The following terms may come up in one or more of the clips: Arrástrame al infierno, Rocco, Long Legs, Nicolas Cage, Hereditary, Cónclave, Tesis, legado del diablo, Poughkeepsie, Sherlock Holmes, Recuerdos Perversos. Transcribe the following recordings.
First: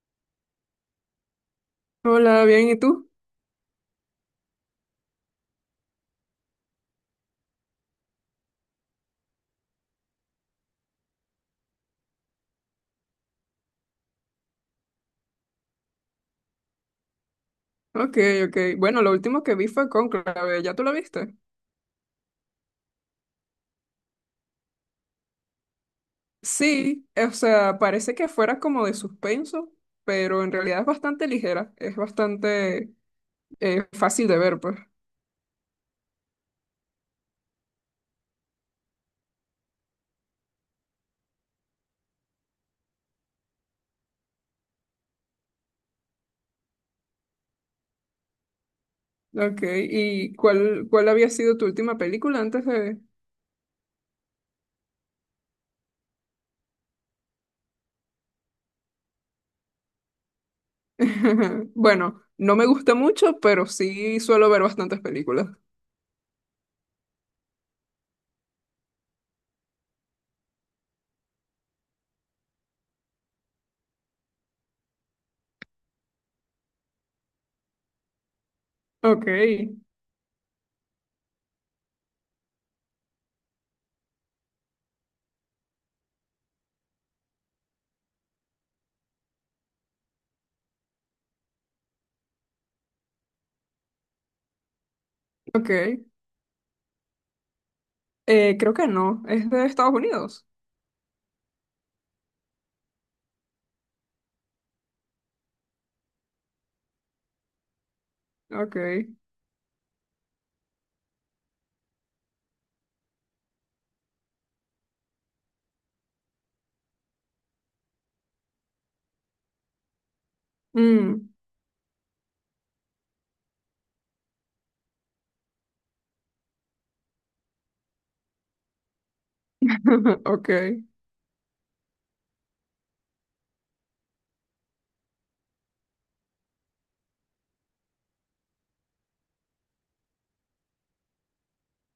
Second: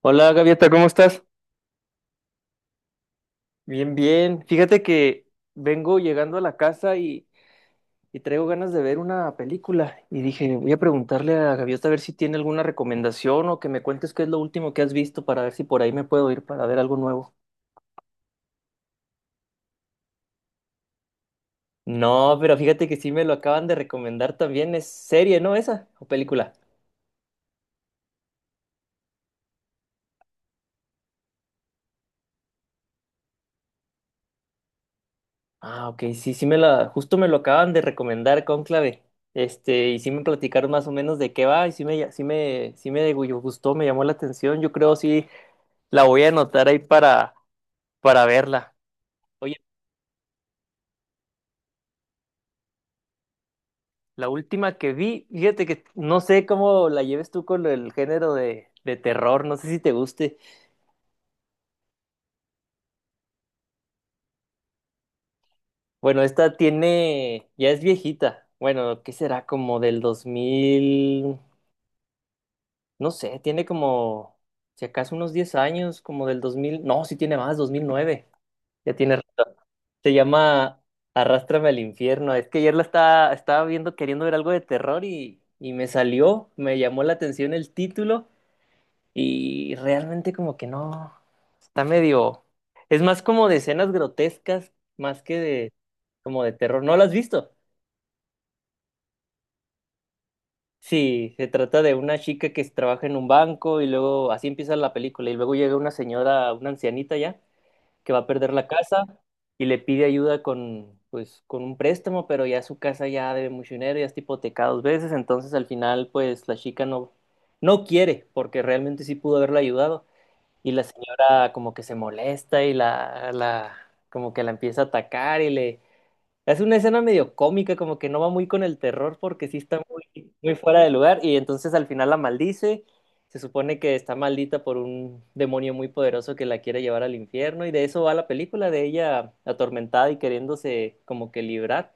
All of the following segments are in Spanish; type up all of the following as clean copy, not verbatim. Hola Gaviota, ¿cómo estás? Hola, bien, ¿y tú? Bien, bien. Fíjate que vengo llegando a la casa y traigo ganas de ver una película. Y dije, voy a preguntarle a Gaviota a ver si tiene alguna recomendación o que me cuentes qué es lo último que has visto para ver si por ahí me puedo ir para ver algo nuevo. Ok, ok. Bueno, lo último que vi fue Cónclave, ¿ya tú lo viste? No, pero fíjate que sí me lo acaban de recomendar también. Es serie, ¿no? ¿Esa? ¿O película? Sí, o sea, parece que fuera como de suspenso, pero en realidad es bastante ligera, es bastante fácil de ver, pues. Ah, ok, sí, justo me lo acaban de recomendar Cónclave. Este, y sí me platicaron más o menos de qué va, y sí me gustó, me llamó la atención. Yo creo sí. La voy a anotar ahí para verla. Oye, Ok, ¿y cuál había sido tu última película antes de...? la última que vi, fíjate que no sé cómo la lleves tú con el género de terror, no sé si te guste. Bueno, no me gusta mucho, pero sí suelo ver bastantes películas. Bueno, esta tiene, ya es viejita. Bueno, ¿qué será? ¿Como del 2000? No sé, tiene como, si acaso unos 10 años, como del 2000. No, sí tiene más, 2009. Ya tiene Ok, rato. Se llama Arrástrame al infierno. Es que ayer estaba viendo, queriendo ver algo de terror y me salió, me llamó la atención el título y realmente como que no, está medio... Es más como de escenas grotescas, más que ok. de como de terror. ¿No lo has visto? Creo que no, es de Estados Unidos. Sí, se trata de una chica que trabaja en un banco y luego así empieza la película y luego llega una señora, una ancianita ya, que va a perder la Ok. casa y le pide ayuda con, pues, con un préstamo, pero ya su casa ya debe mucho dinero, ya está hipotecada dos veces, entonces al final, pues, la chica no, no quiere, porque realmente sí pudo haberla ayudado, y la Mm. señora como que se molesta y como que la empieza a atacar y le es una escena medio cómica, como que no va muy con el terror porque sí está Ok. muy fuera de lugar y entonces al final la maldice. Se supone que está maldita por un demonio muy poderoso que la quiere llevar al infierno y de eso va la película, de ella atormentada y queriéndose como que librar,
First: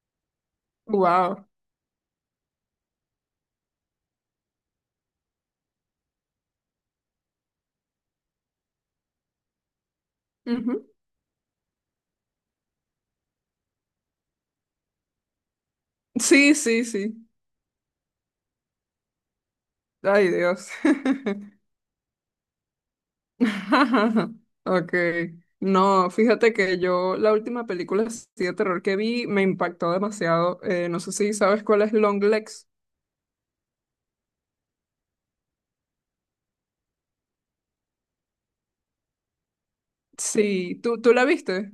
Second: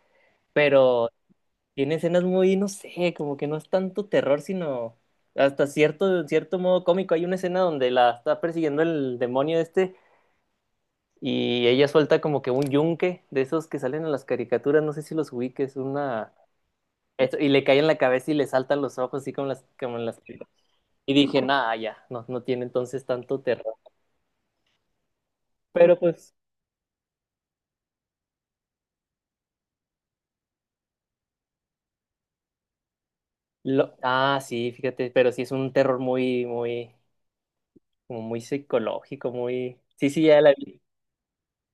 pero Wow. tiene escenas muy, no sé, como que no es tanto terror, sino en cierto modo cómico. Hay una escena donde la está persiguiendo el demonio este Ujú. y ella suelta como que un yunque de esos que salen en las caricaturas, no sé si los ubiques, una... Sí, sí, sí. Y le cae en la cabeza y le saltan los ojos, así como en las... Ay, Dios. Y dije, nada, ya, no, no tiene entonces tanto terror. Ok. Pero No, pues... fíjate que yo la última película así de terror que vi me impactó demasiado. No sé si sabes cuál es Long Legs. Lo... Ah, sí, fíjate, pero sí es un terror como muy psicológico, muy... Sí, sí, ya la Sí, vi. ¿tú la viste?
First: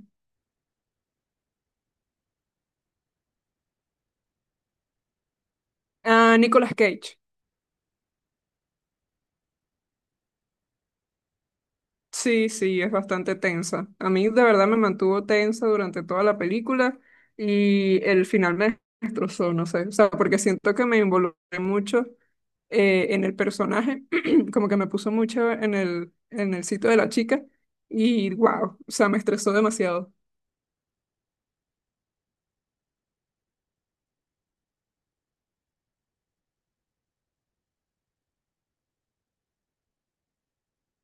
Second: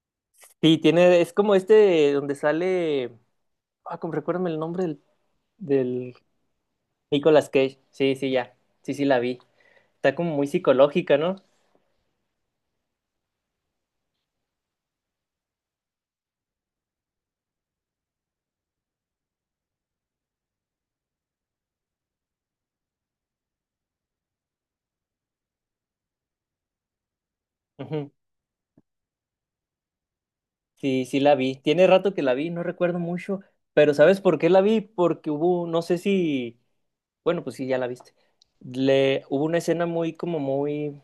Sí, tiene, es como este donde sale... Ah, como recuérdame el nombre del... Ah, Nicolas Cage. Nicolas Cage. Sí, sí, ya. Sí, sí, la vi. Está como muy psicológica, ¿no? Sí, sí, es bastante tensa. A mí de verdad me mantuvo tensa durante toda la película y el final me destrozó, no sé. O sea, porque siento que me involucré mucho en el personaje, como que me puso mucho en el sitio de la chica Ujú. y wow, o sea, me estresó demasiado. Sí, sí la vi. Tiene rato que la vi, no recuerdo mucho, pero ¿sabes por qué la vi? Porque hubo, no sé si, bueno, pues sí, ya la viste. Le, hubo una escena muy, como muy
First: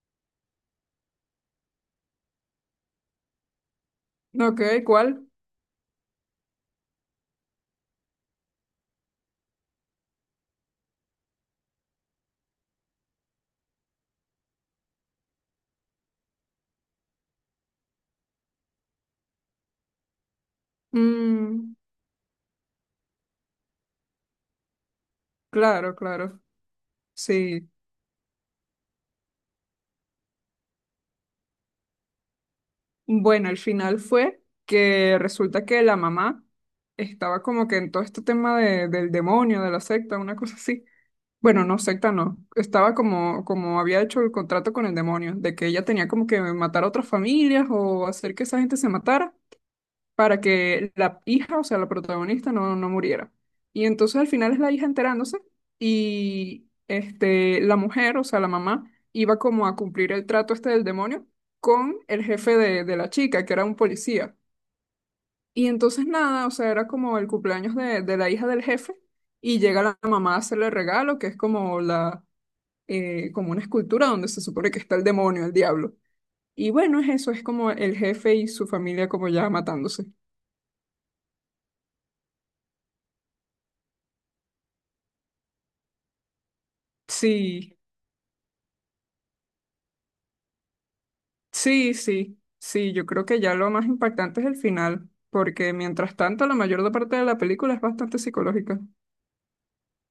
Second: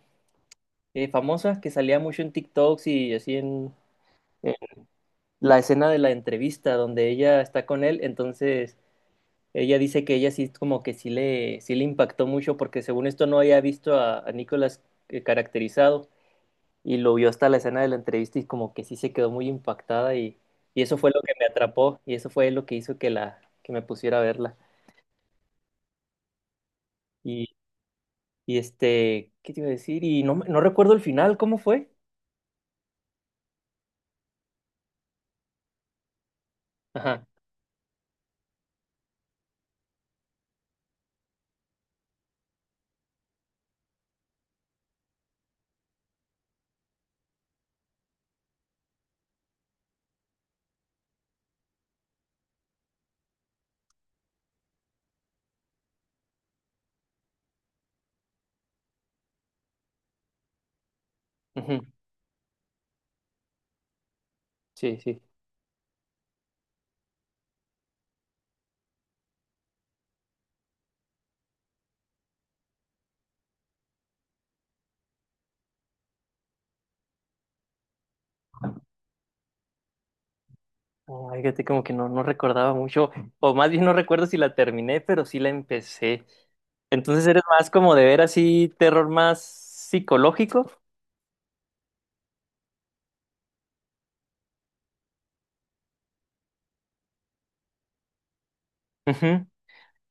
famosa que salía mucho en TikToks y así No, en ok, ¿cuál? la escena de la entrevista donde ella está con él, entonces ella dice que ella sí, como que sí le impactó mucho porque según esto no había visto a Nicolas caracterizado, y lo vio hasta la escena de la entrevista y como que sí se quedó muy impactada y eso fue lo que me Mm, atrapó y eso fue lo que hizo que la que me pusiera a verla. claro, claro, Y, sí. y este, ¿qué te iba a decir? Y no, no recuerdo el final, ¿cómo fue? Bueno, el final fue que resulta que la mamá Ajá. estaba como que en todo este tema del demonio, de la secta, una cosa así. Bueno, no, secta no. Estaba como, como había hecho el contrato con el demonio, de que ella tenía como que matar a otras familias o hacer que esa gente se matara para que la hija, o sea, la protagonista, no, no muriera. Y entonces al final es la hija enterándose y este, la mujer, o sea, la mamá, iba como a cumplir el trato este del demonio Ujú. con el jefe de la chica, que era un policía. Sí, sí. Y entonces nada, o sea, era como el cumpleaños de la hija del jefe y llega la mamá a hacerle el regalo, que es como la, como una escultura donde se supone que está el demonio, el diablo. Y bueno, es eso, es como el jefe y su familia como ya matándose. Ay, fíjate, como que no, no recordaba mucho, o más bien no recuerdo si la terminé, pero sí la empecé. Entonces eres más Sí, como de ver así terror más psicológico. sí, sí, sí, yo creo que ya lo más impactante es el final, porque mientras tanto la mayor parte de la película es bastante psicológica. Ujú.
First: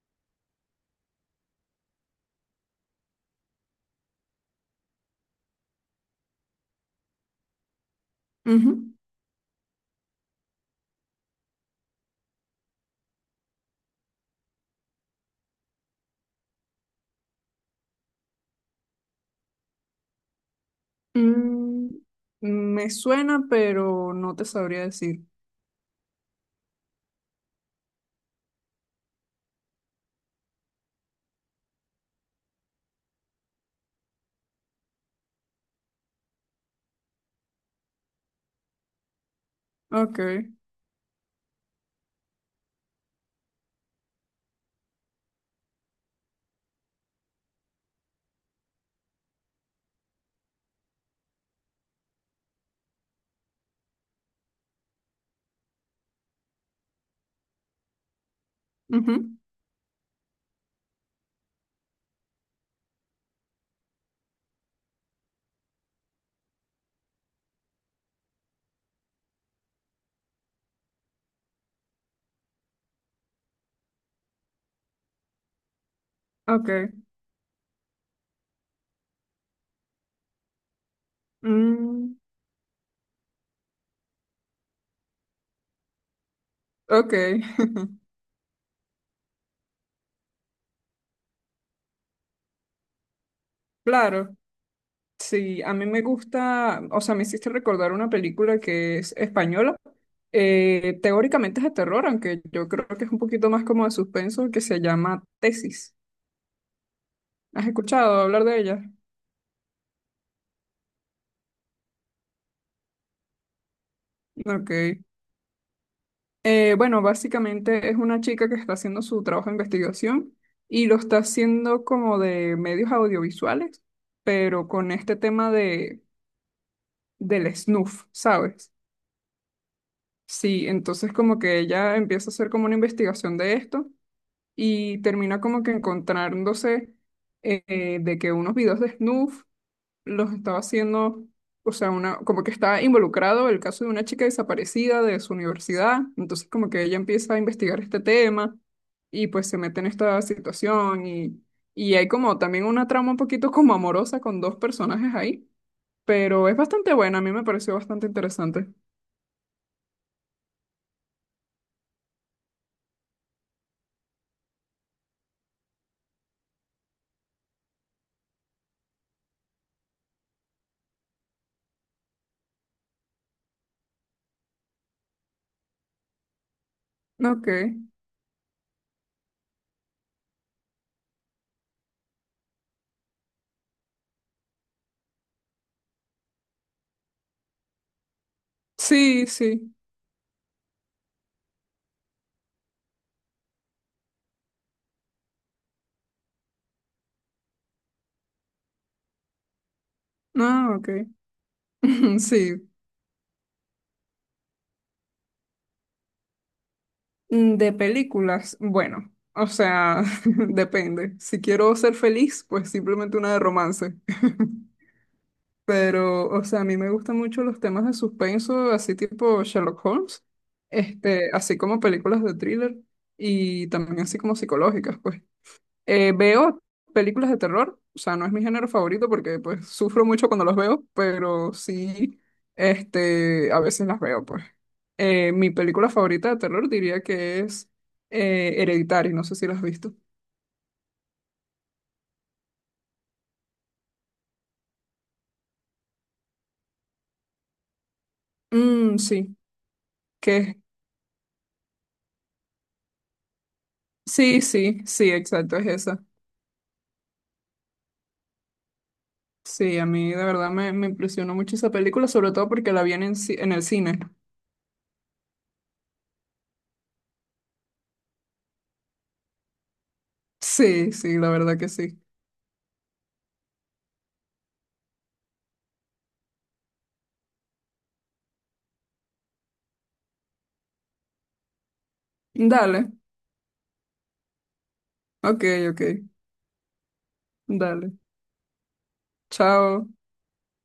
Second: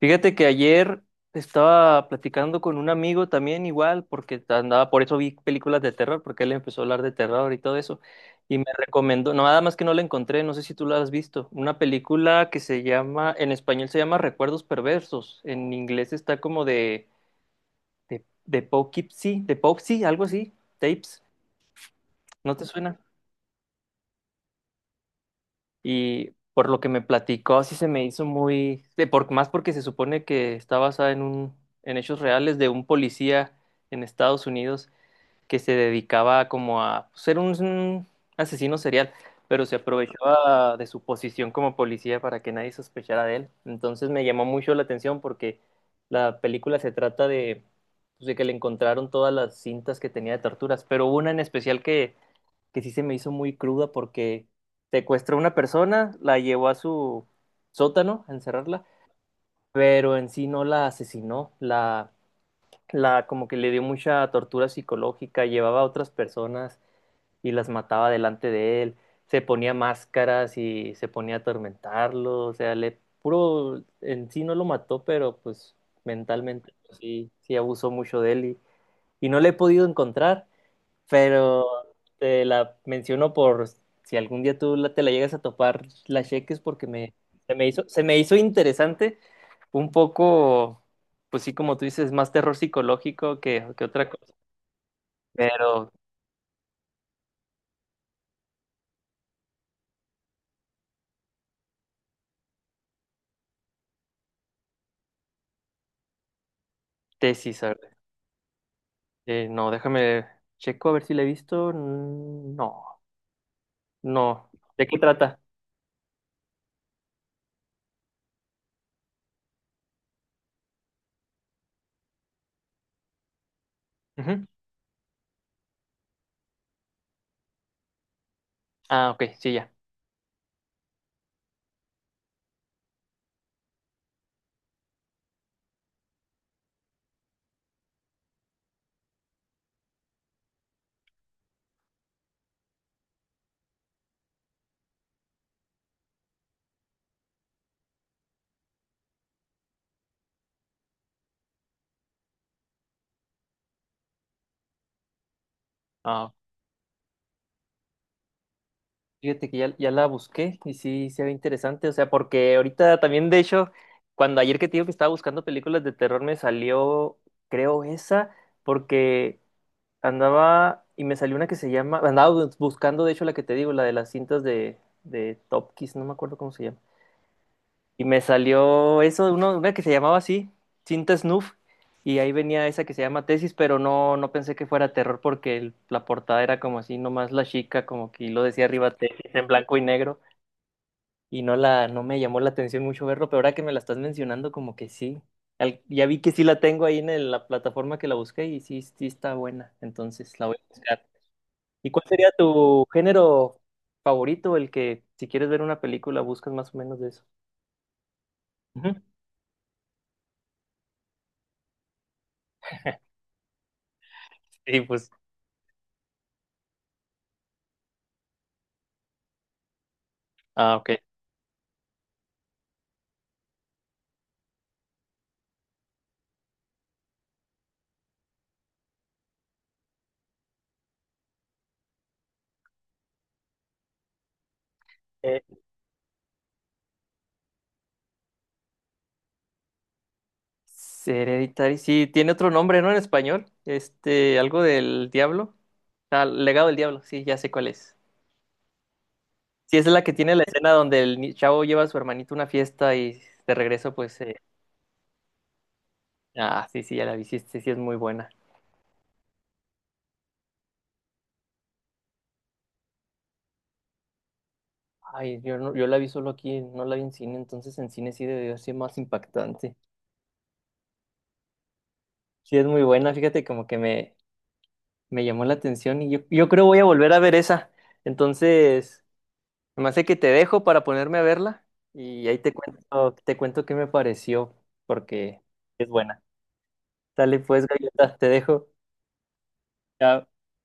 Fíjate que ayer estaba platicando con un amigo también igual, porque andaba, por eso vi películas de terror, porque él empezó a hablar de terror y todo eso, y me Ujú. recomendó, no, nada más que no la encontré, no sé si tú la has visto, una película que se llama, en español se llama Recuerdos Perversos, en inglés está como de Poughkeepsie, algo así, tapes, Mm, ¿no te me suena? suena, pero no te sabría decir. Y por lo que me platicó, sí se me hizo muy, de por, más porque se supone que está basada en en hechos reales de un policía en Estados Unidos que se dedicaba como a ser un asesino serial, pero se Ok, aprovechaba de su posición como policía para que nadie sospechara de él. Entonces me llamó mucho la atención porque la película se trata de, pues, de que le encontraron todas las cintas que tenía de torturas, pero hubo una en especial que sí se me hizo muy cruda porque secuestró a una persona, la llevó a su sótano a encerrarla, ujú, pero en sí no la asesinó, la como que le dio mucha tortura psicológica, llevaba a otras personas y las mataba delante de él, se ponía máscaras y se ponía a atormentarlo, o sea, le puro, en sí no lo mató, pero pues ok, mentalmente pues, sí, sí abusó mucho de él y no le he podido encontrar pero mm, te la menciono por si algún día te la llegas a topar, la cheques porque me, ok, se me hizo interesante, un poco, pues sí, como tú dices, más terror psicológico que otra cosa, claro. Sí, a mí pero me gusta, o sea, me hiciste recordar una película que es española. Teóricamente es de terror, aunque yo creo que es un poquito más como de suspenso, que se llama Tesis. Tesis, ¿Has a ver, escuchado hablar de ella? No, déjame, checo a ver si la he visto, no, no, Ok. ¿de qué trata? Bueno, básicamente es una chica que está haciendo su trabajo de investigación y lo está haciendo como de medios audiovisuales, Ujú. pero con este tema del snuff, ¿sabes? Ah, ok, sí, ya. Sí, entonces como que ella empieza a hacer como una investigación de esto y termina como que encontrándose de que unos videos de snuff los estaba haciendo, o sea, una, como que está involucrado el caso de una chica desaparecida de su universidad, entonces como que ella empieza a investigar este tema y pues se mete en esta situación y hay como también una trama un poquito como amorosa con dos personajes ahí, Ah, pero es bastante buena, a mí me pareció bastante interesante. fíjate que ya, ya la busqué y sí se ve interesante, o sea, porque ahorita también, de hecho, cuando ayer que te digo que estaba buscando películas de terror, me salió, creo, esa, porque andaba y me salió una que se llama, buscando, de hecho, la que te digo, la de las cintas de Top Kiss, no me acuerdo cómo se llama, Ok, y me salió eso, uno, una que se llamaba así, cinta Snuff, y ahí venía esa que se llama Tesis, pero no, no pensé que fuera terror porque la portada era como así, nomás la chica, como que lo decía arriba sí, Tesis en sí, blanco y negro y no la, no me llamó la atención mucho verlo, pero ahora que me la estás mencionando, como que sí. Ya vi que sí la tengo ahí en la plataforma que la busqué y sí, sí está buena, entonces la voy a ah, ok, buscar. ¿Y cuál sería sí. tu género favorito, el que si quieres ver una película buscas más o menos de eso? Mm, de películas, Ujú. bueno, o sea, depende. Si quiero ser feliz, pues simplemente una de romance. Sí, pues. Pero, o sea, a mí me gustan mucho los temas de suspenso, así tipo Sherlock Holmes, Ah, ok. este, así como películas de thriller y también así como psicológicas, pues. Veo películas de terror, o sea, no es mi género favorito porque pues sufro mucho cuando los veo, pero sí, este, a veces las veo, pues. Eh, Mi película favorita de terror diría que es Hereditary, no sé si la has visto. Hereditary, sí, tiene otro nombre, ¿no? En español, este, algo del diablo. Ah, legado del diablo, sí, ya sé cuál es. Mm, sí, Sí, esa es la que tiene la que escena donde el ni- chavo lleva a su hermanito a una fiesta y de regreso, pues, sí, sí, sí, exacto, es esa. ah, sí, sí, ya la vi. Sí, sí, sí es muy buena. Sí, a mí de verdad me, me impresionó mucho esa película, sobre todo porque la vi en, el en el cine. Ay, no, yo la vi solo aquí, no la vi en cine, entonces en cine sí debió ser más impactante. Sí, sí, la verdad que sí. Sí, es muy buena, fíjate, como que me llamó la atención y yo creo voy a volver a ver esa. Entonces, me hace que te dejo para ponerme a verla y ahí Dale, te cuento qué me pareció, porque ok, ok, es buena. Dale pues, dale. galleta, te dejo. Chao. Chao.